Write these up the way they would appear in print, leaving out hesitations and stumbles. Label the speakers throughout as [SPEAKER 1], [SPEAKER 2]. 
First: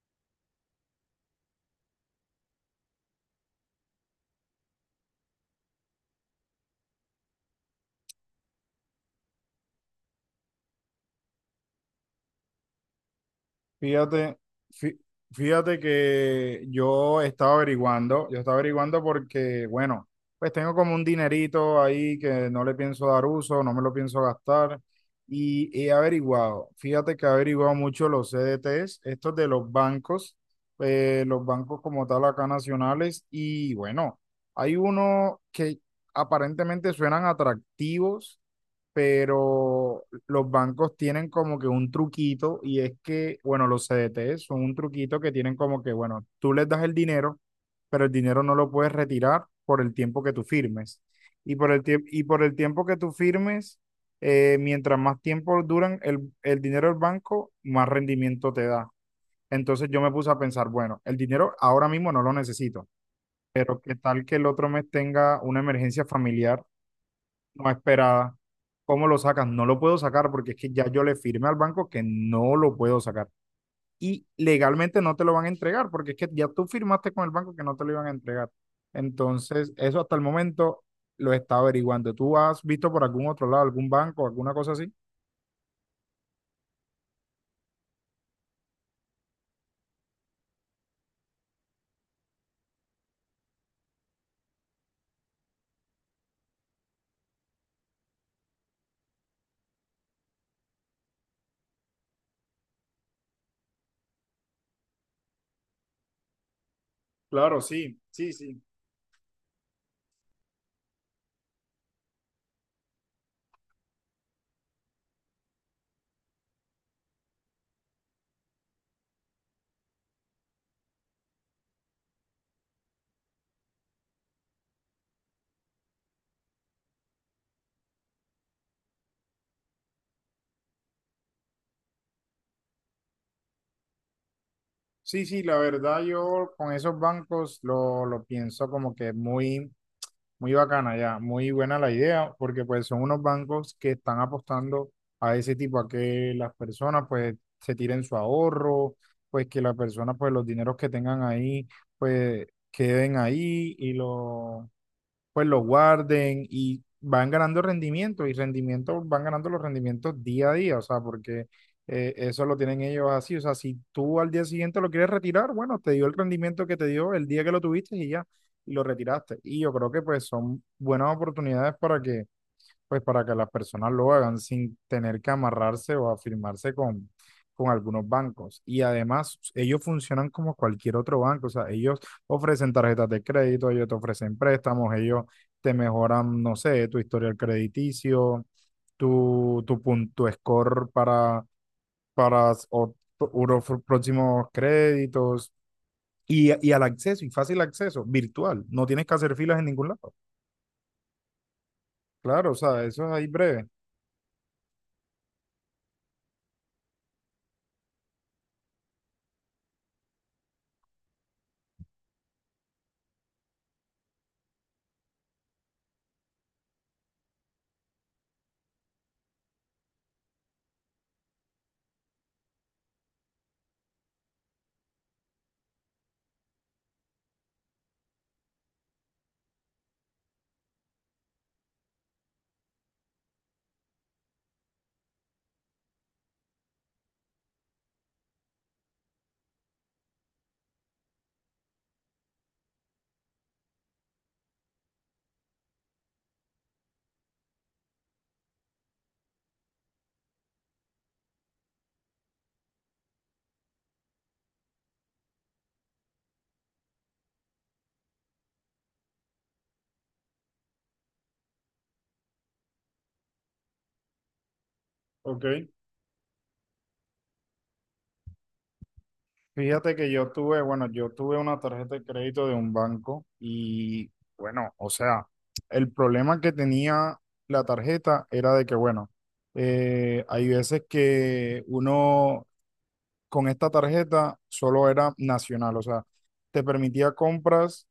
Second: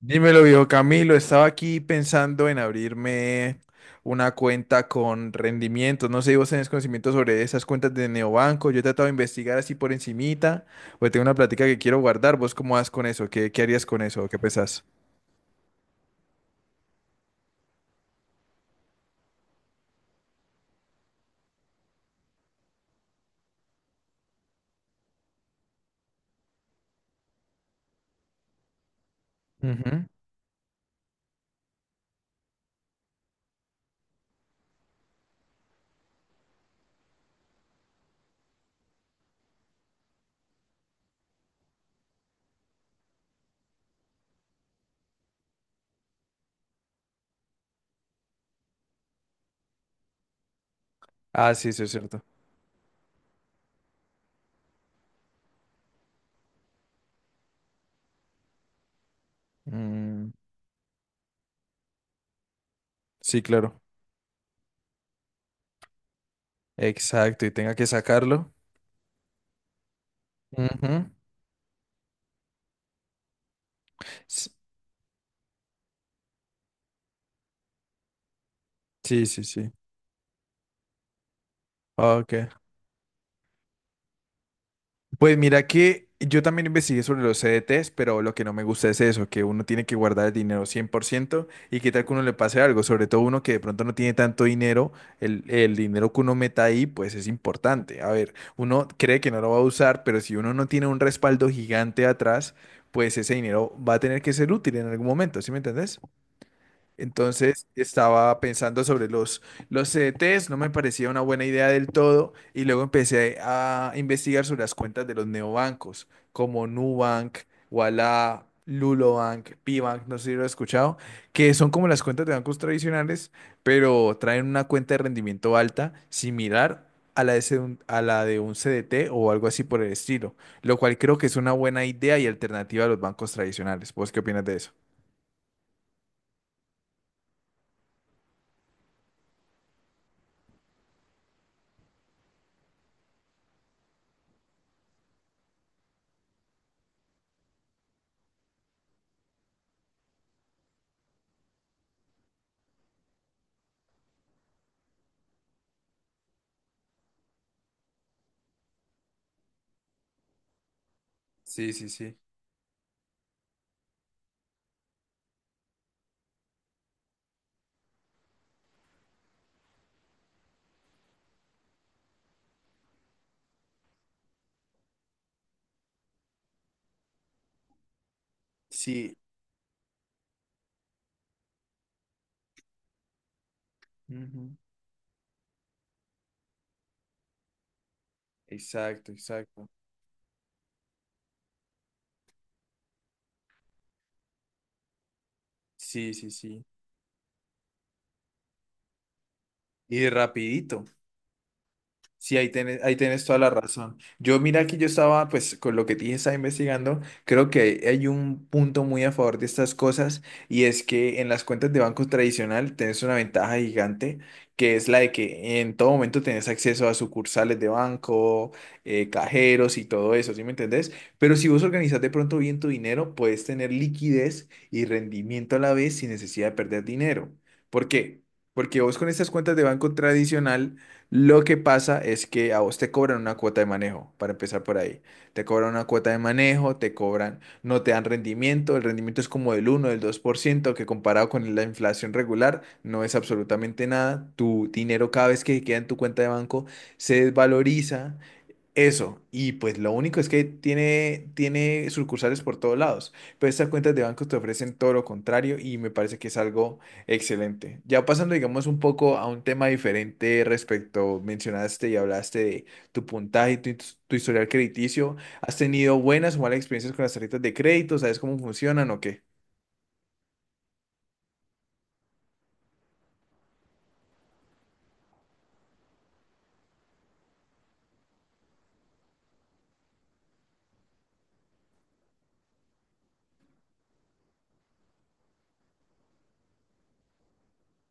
[SPEAKER 1] Dímelo, viejo Camilo. Estaba aquí pensando en abrirme una cuenta con rendimientos. No sé si vos tenés conocimiento sobre esas cuentas de neobanco. Yo he tratado de investigar así por encimita, porque tengo una plática que quiero guardar. ¿Vos cómo vas con eso? ¿Qué harías con eso? ¿Qué
[SPEAKER 2] Fíjate,
[SPEAKER 1] pensás?
[SPEAKER 2] fí- fíjate que yo estaba averiguando, porque, bueno, pues tengo como un dinerito ahí que no le pienso dar uso, no me lo pienso gastar y he averiguado, fíjate que he averiguado mucho los CDTs, estos de
[SPEAKER 1] Ujú.
[SPEAKER 2] los bancos como tal acá nacionales y bueno, hay uno que aparentemente suenan atractivos pero los bancos tienen como que un truquito y es que, bueno, los CDT son un truquito que tienen como que, bueno, tú les das el dinero, pero el dinero no lo puedes retirar por el tiempo que tú firmes.
[SPEAKER 1] Ah,
[SPEAKER 2] Y por
[SPEAKER 1] sí, sí,
[SPEAKER 2] el
[SPEAKER 1] es
[SPEAKER 2] tiempo,
[SPEAKER 1] cierto.
[SPEAKER 2] y por el tiempo que tú firmes, mientras más tiempo duran el dinero del banco, más rendimiento te da. Entonces yo me puse
[SPEAKER 1] Mm,
[SPEAKER 2] a pensar, bueno, el dinero ahora mismo no lo necesito,
[SPEAKER 1] sí, claro.
[SPEAKER 2] pero qué tal que el otro mes tenga una emergencia familiar
[SPEAKER 1] Exacto, y
[SPEAKER 2] no
[SPEAKER 1] tenga que
[SPEAKER 2] esperada.
[SPEAKER 1] sacarlo.
[SPEAKER 2] ¿Cómo lo sacan? No lo puedo sacar porque es que ya yo
[SPEAKER 1] Ujú.
[SPEAKER 2] le firmé al banco que no lo puedo sacar. Y
[SPEAKER 1] S-
[SPEAKER 2] legalmente no te lo van a entregar porque es que ya tú firmaste con el banco que no te lo iban a entregar.
[SPEAKER 1] Sí, sí, sí.
[SPEAKER 2] Entonces, eso hasta el momento lo está averiguando. ¿Tú
[SPEAKER 1] Ok.
[SPEAKER 2] has visto por algún otro lado, algún banco, alguna cosa así?
[SPEAKER 1] Pues mira que yo también investigué sobre los CDTs, pero lo que no me gusta es eso, que uno tiene que guardar el dinero 100% y qué tal que uno le pase algo, sobre todo uno que de pronto no tiene tanto dinero, el dinero que uno meta ahí pues es importante. A ver, uno cree que no lo va a usar, pero si uno no tiene un respaldo gigante atrás, pues ese dinero va a tener que ser útil en algún momento, ¿sí me entendés?
[SPEAKER 2] Claro,
[SPEAKER 1] Entonces
[SPEAKER 2] sí, sí,
[SPEAKER 1] estaba
[SPEAKER 2] sí.
[SPEAKER 1] pensando sobre los CDTs, no me parecía una buena idea del todo y luego empecé a investigar sobre las cuentas de los neobancos como Nubank, Ualá, Lulobank, Pibank, no sé si lo has escuchado, que son como las cuentas de bancos tradicionales, pero traen una cuenta de rendimiento alta similar a la de un CDT o algo así por el estilo, lo cual creo que es una buena idea y alternativa a los bancos tradicionales. ¿Vos qué opinas de eso?
[SPEAKER 2] Sí, sí, la verdad yo con esos bancos lo pienso como que muy... Muy bacana ya, muy buena la idea, porque pues son unos bancos que están apostando a ese tipo, a que las personas pues se tiren su ahorro, pues que las personas pues los dineros que tengan ahí pues queden ahí y lo pues lo guarden y van ganando rendimiento y rendimiento, van ganando los rendimientos día a día, o sea, porque
[SPEAKER 1] Sí, sí, sí.
[SPEAKER 2] eso lo tienen ellos así, o sea, si tú al día siguiente lo quieres retirar, bueno, te dio el rendimiento que te dio el día que lo tuviste y ya, y lo retiraste. Y yo creo que pues son buenas oportunidades para que pues para que las personas lo hagan sin tener que amarrarse o afirmarse con algunos bancos. Y
[SPEAKER 1] Sí,
[SPEAKER 2] además, ellos funcionan como cualquier otro banco, o sea, ellos ofrecen tarjetas de crédito, ellos te ofrecen
[SPEAKER 1] ujú.
[SPEAKER 2] préstamos, ellos te mejoran, no sé, tu historial crediticio,
[SPEAKER 1] Exacto, exacto.
[SPEAKER 2] tu score para, para próximos créditos.
[SPEAKER 1] Sí, sí,
[SPEAKER 2] Y,
[SPEAKER 1] sí.
[SPEAKER 2] y al acceso, y fácil acceso, virtual. No tienes que hacer filas en ningún
[SPEAKER 1] Y
[SPEAKER 2] lado.
[SPEAKER 1] rapidito. Sí,
[SPEAKER 2] Claro, o sea,
[SPEAKER 1] ahí
[SPEAKER 2] eso es
[SPEAKER 1] tienes
[SPEAKER 2] ahí
[SPEAKER 1] toda la
[SPEAKER 2] breve.
[SPEAKER 1] razón. Yo mira que yo estaba, pues con lo que te dije, estaba investigando, creo que hay un punto muy a favor de estas cosas y es que en las cuentas de banco tradicional tenés una ventaja gigante que es la de que en todo momento tenés acceso a sucursales de banco, cajeros y todo eso, ¿sí me entendés? Pero si vos organizás de pronto bien tu dinero, puedes tener liquidez y rendimiento a la vez sin necesidad de perder dinero. ¿Por qué? Porque vos con estas cuentas de banco tradicional lo que pasa es que a vos te cobran una cuota de manejo, para empezar por ahí. Te cobran una cuota de manejo, te cobran, no te dan rendimiento, el rendimiento es como del uno, del 2% que comparado con la inflación regular no es absolutamente nada. Tu dinero cada vez que queda en tu cuenta de banco se desvaloriza eso, y pues lo único es que tiene sucursales por todos lados, pero estas cuentas de bancos te ofrecen todo lo contrario y me parece que es algo excelente. Ya pasando, digamos, un poco a un tema diferente respecto, mencionaste y hablaste de tu puntaje, tu historial crediticio, ¿has
[SPEAKER 2] Ok.
[SPEAKER 1] tenido buenas o malas experiencias con las tarjetas de crédito? ¿Sabes cómo funcionan o qué?
[SPEAKER 2] Fíjate que yo tuve, bueno, yo tuve una tarjeta de crédito de un banco y bueno, o sea, el problema que tenía la tarjeta era de que, bueno, hay veces que uno con esta tarjeta solo era nacional, o sea, te permitía compras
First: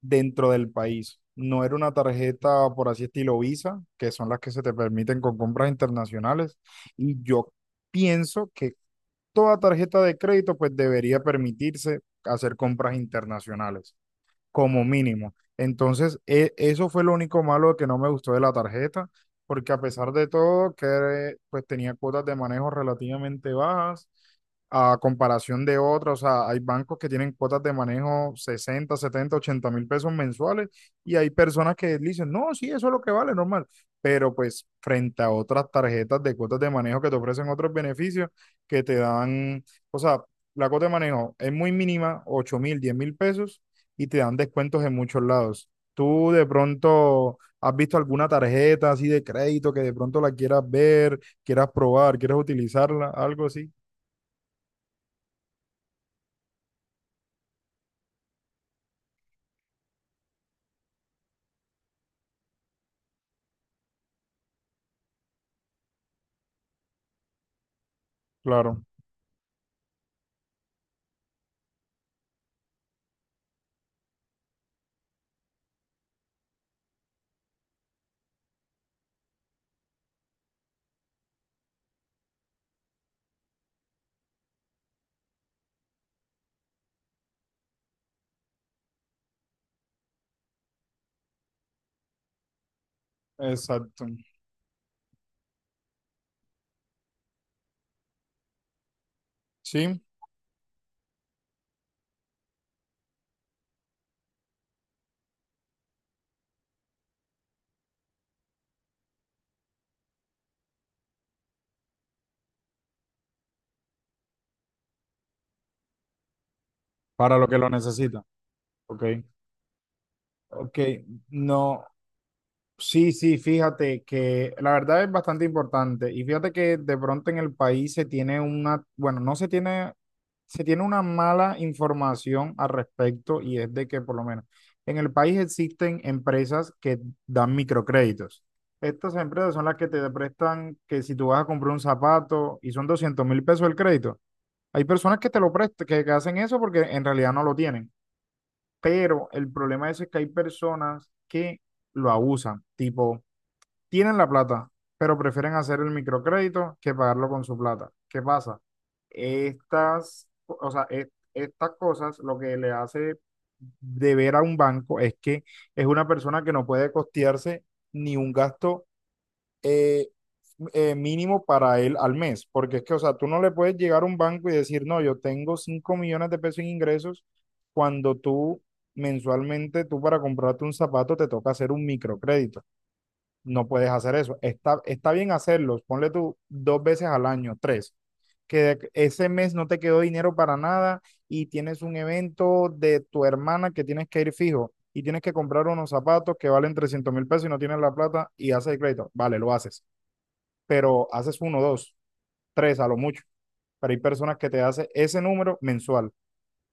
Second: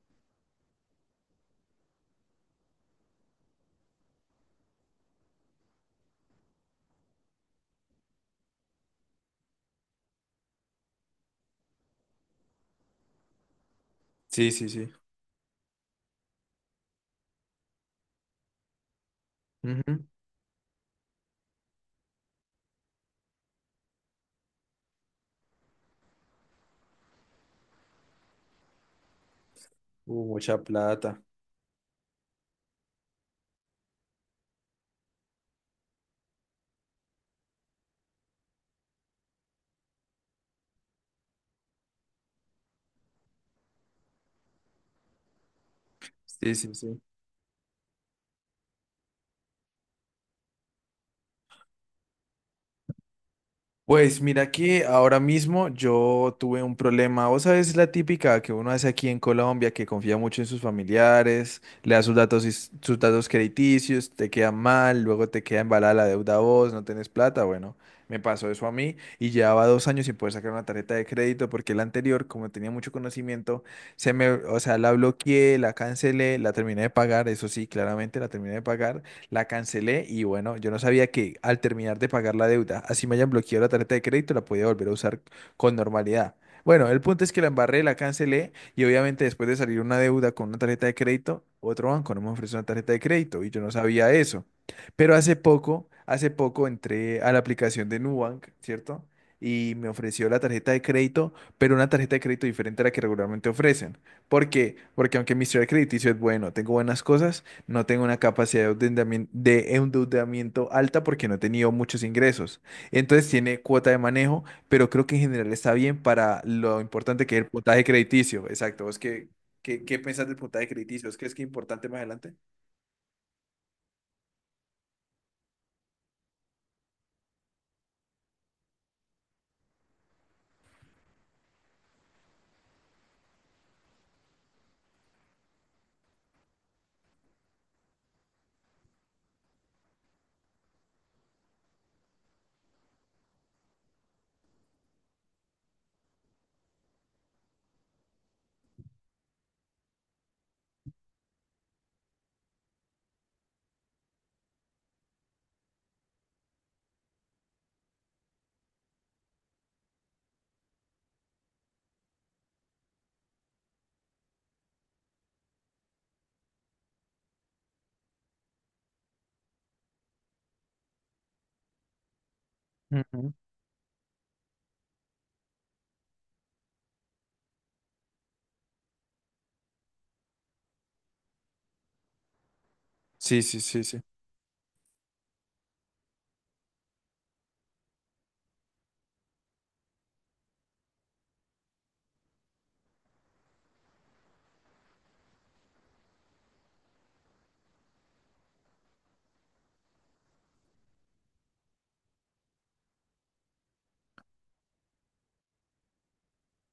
[SPEAKER 2] dentro del país. No era una tarjeta, por así estilo Visa, que son las que se te permiten con compras internacionales. Y yo pienso que toda tarjeta de crédito pues debería permitirse hacer compras internacionales
[SPEAKER 1] Sí, sí,
[SPEAKER 2] como
[SPEAKER 1] sí.
[SPEAKER 2] mínimo. Entonces, eso fue lo único malo que no me gustó de la tarjeta, porque a
[SPEAKER 1] Ujú.
[SPEAKER 2] pesar de todo, que pues tenía cuotas de manejo relativamente bajas a comparación de otras, o sea, hay bancos que tienen cuotas de manejo 60.000, 70.000, 80.000 pesos
[SPEAKER 1] Mucha
[SPEAKER 2] mensuales y
[SPEAKER 1] plata.
[SPEAKER 2] hay personas que dicen, no, sí, eso es lo que vale, normal, pero pues frente a otras tarjetas de cuotas de manejo que te ofrecen otros beneficios que te dan, o sea, la cuota de manejo es muy mínima, 8.000, 10.000 pesos y te dan descuentos en muchos lados. ¿Tú de
[SPEAKER 1] Sí, sí, sí.
[SPEAKER 2] pronto has visto alguna tarjeta así de crédito que de pronto la quieras ver, quieras probar, quieras utilizarla, algo así?
[SPEAKER 1] Pues mira que ahora mismo yo tuve un problema, vos sabes, la típica que uno hace aquí en Colombia, que confía mucho en sus familiares, le da sus datos, y sus datos crediticios, te queda mal, luego te queda embalada la deuda a vos, no tenés plata, bueno, me pasó eso a
[SPEAKER 2] Claro,
[SPEAKER 1] mí y llevaba dos años sin poder sacar una tarjeta de crédito porque la anterior, como tenía mucho conocimiento, se me, o sea, la bloqueé, la cancelé, la terminé de pagar, eso sí, claramente la terminé de pagar la cancelé y bueno, yo no sabía que al terminar de pagar la deuda, así me hayan bloqueado la tarjeta de crédito, la podía volver a usar con normalidad. Bueno, el punto es que la embarré, la cancelé y obviamente después de salir una deuda con una tarjeta de crédito, otro banco no me ofreció una tarjeta de crédito y yo no
[SPEAKER 2] exacto.
[SPEAKER 1] sabía eso. Pero hace poco entré a la aplicación de Nubank, ¿cierto? Y me
[SPEAKER 2] Sí,
[SPEAKER 1] ofreció la tarjeta de crédito, pero una tarjeta de crédito diferente a la que regularmente ofrecen. ¿Por qué? Porque aunque mi historial crediticio es bueno, tengo buenas cosas, no tengo una capacidad de endeudamiento alta porque no he tenido muchos ingresos. Entonces tiene cuota de manejo, pero creo que en general está bien para lo importante que
[SPEAKER 2] para
[SPEAKER 1] es el
[SPEAKER 2] lo que lo
[SPEAKER 1] puntaje
[SPEAKER 2] necesita.
[SPEAKER 1] crediticio. Exacto. ¿Vos
[SPEAKER 2] Ok,
[SPEAKER 1] qué pensás del puntaje
[SPEAKER 2] ok,
[SPEAKER 1] crediticio? ¿Vos crees que es
[SPEAKER 2] no.
[SPEAKER 1] importante más adelante?
[SPEAKER 2] Sí, sí, fíjate que la verdad es bastante importante y fíjate que de pronto en el país se tiene una, bueno, no se tiene, se tiene una mala información al respecto y es de que por lo menos en el país existen empresas que dan microcréditos. Estas empresas son las que te prestan que si tú vas a comprar un zapato y son 200.000 pesos el crédito, hay personas que te lo prestan, que hacen eso porque en realidad no lo tienen, pero el problema es que hay personas que lo abusan, tipo... Tienen la plata, pero prefieren hacer el microcrédito que pagarlo con su plata. ¿Qué pasa? Estas, o sea, e- Estas cosas lo que le hace deber a un banco es que es una persona que no puede costearse ni un gasto eh, mínimo para él al mes, porque es que, o sea, tú
[SPEAKER 1] Ujú.
[SPEAKER 2] no le puedes llegar a un banco y decir, no, yo tengo 5.000.000 de pesos en ingresos cuando tú mensualmente, tú para comprarte un zapato te toca hacer un microcrédito.
[SPEAKER 1] Sí, sí,
[SPEAKER 2] No
[SPEAKER 1] sí,
[SPEAKER 2] puedes
[SPEAKER 1] sí.
[SPEAKER 2] hacer eso. Está bien hacerlos. Ponle tú dos veces al año, tres. Ese mes no te quedó dinero para nada y tienes un evento de tu hermana que tienes que ir fijo y tienes que comprar unos zapatos que valen 300.000 pesos y no tienes la plata y haces el crédito. Vale, lo haces. Pero haces uno, dos, tres a lo mucho. Pero hay personas que te hacen ese número mensual.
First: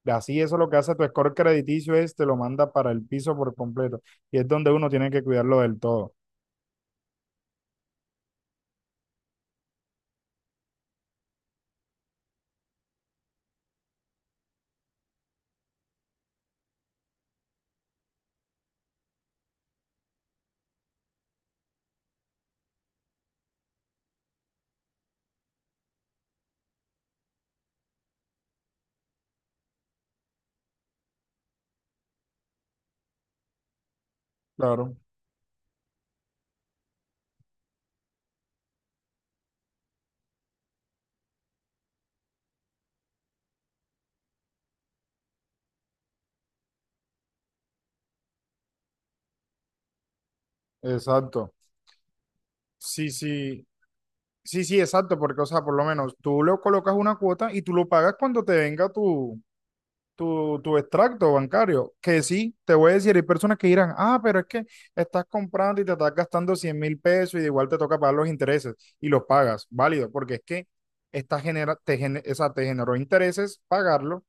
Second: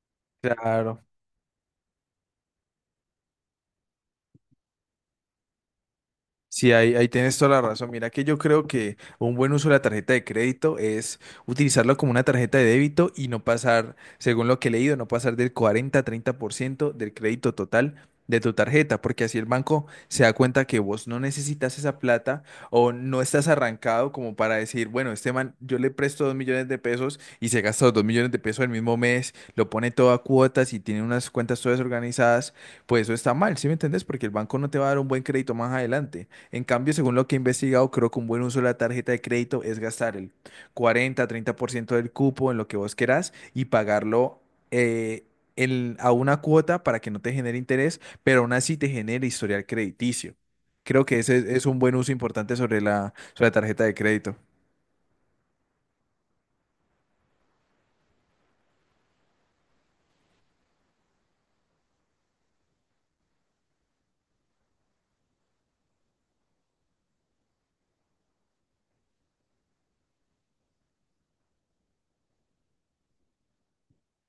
[SPEAKER 2] Así eso lo que hace
[SPEAKER 1] Claro.
[SPEAKER 2] tu score crediticio es te lo manda para el piso por completo. Y es donde uno tiene que cuidarlo del todo.
[SPEAKER 1] Sí, ahí, ahí tienes toda la razón. Mira que yo creo que un buen uso de la tarjeta de crédito es utilizarlo como una tarjeta de débito y no pasar, según lo que he leído, no pasar del cuarenta, treinta por ciento del crédito total de tu tarjeta, porque así el banco se da cuenta que vos no necesitas esa plata o no estás arrancado como para decir, bueno, este man, yo le presto dos millones de pesos y se gasta los dos millones de pesos el mismo mes, lo pone todo a cuotas y tiene unas cuentas todas organizadas, pues eso está mal, ¿sí me entendés? Porque el banco no te va a
[SPEAKER 2] Claro,
[SPEAKER 1] dar un buen crédito más adelante. En cambio, según lo que he investigado, creo que un buen uso de la tarjeta de crédito es gastar el 40-30% del cupo en lo que vos querás y pagarlo eh, a una cuota para que no te genere interés, pero aún así te genere historial crediticio. Creo que ese es
[SPEAKER 2] exacto.
[SPEAKER 1] es un buen uso importante sobre
[SPEAKER 2] Sí,
[SPEAKER 1] la
[SPEAKER 2] sí,
[SPEAKER 1] tarjeta de crédito.
[SPEAKER 2] sí, sí, exacto, porque, o sea, por lo menos tú le colocas una cuota y tú lo pagas cuando te venga tu, tu extracto bancario, que sí, te voy a decir, hay personas que dirán, ah, pero es que estás comprando y te estás gastando 100.000 pesos y de igual te toca pagar los intereses y los pagas, válido, porque es que esta genera, o sea, te generó intereses pagarlo,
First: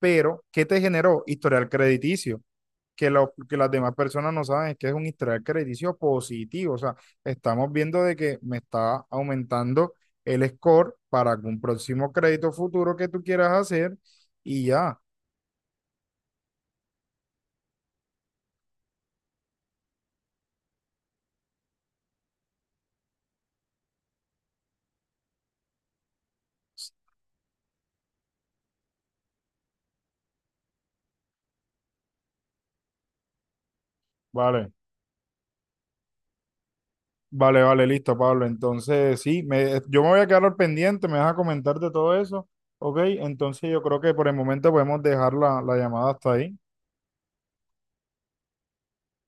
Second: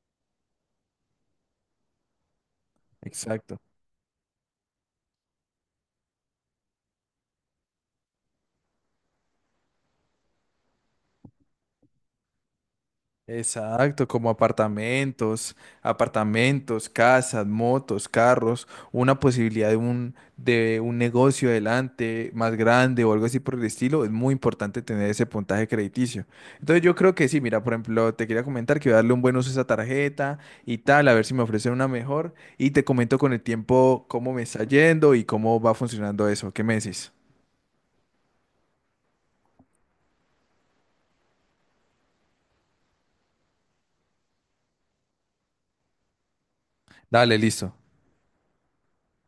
[SPEAKER 2] pero ¿qué te generó? Historial crediticio que, que
[SPEAKER 1] Exacto.
[SPEAKER 2] las demás personas no saben es que es un historial crediticio positivo. O sea, estamos viendo de que me está aumentando el score para algún próximo crédito futuro que tú quieras hacer
[SPEAKER 1] Exacto, como
[SPEAKER 2] y ya.
[SPEAKER 1] apartamentos, apartamentos, casas, motos, carros, una posibilidad de un negocio adelante más grande o algo así por el estilo, es muy importante tener ese puntaje crediticio. Entonces yo creo que sí, mira, por ejemplo, te quería comentar que voy a darle un buen uso a esa tarjeta y tal, a ver si me ofrecen una mejor y te comento con el tiempo cómo me está
[SPEAKER 2] Vale,
[SPEAKER 1] yendo y cómo va funcionando eso. ¿Qué me decís?
[SPEAKER 2] vale, vale, listo, Pablo. Entonces, sí, yo me voy a quedar al pendiente, me vas a comentar de todo eso. Ok, entonces yo creo que por el momento podemos dejar la llamada hasta ahí.
[SPEAKER 1] Dale, listo.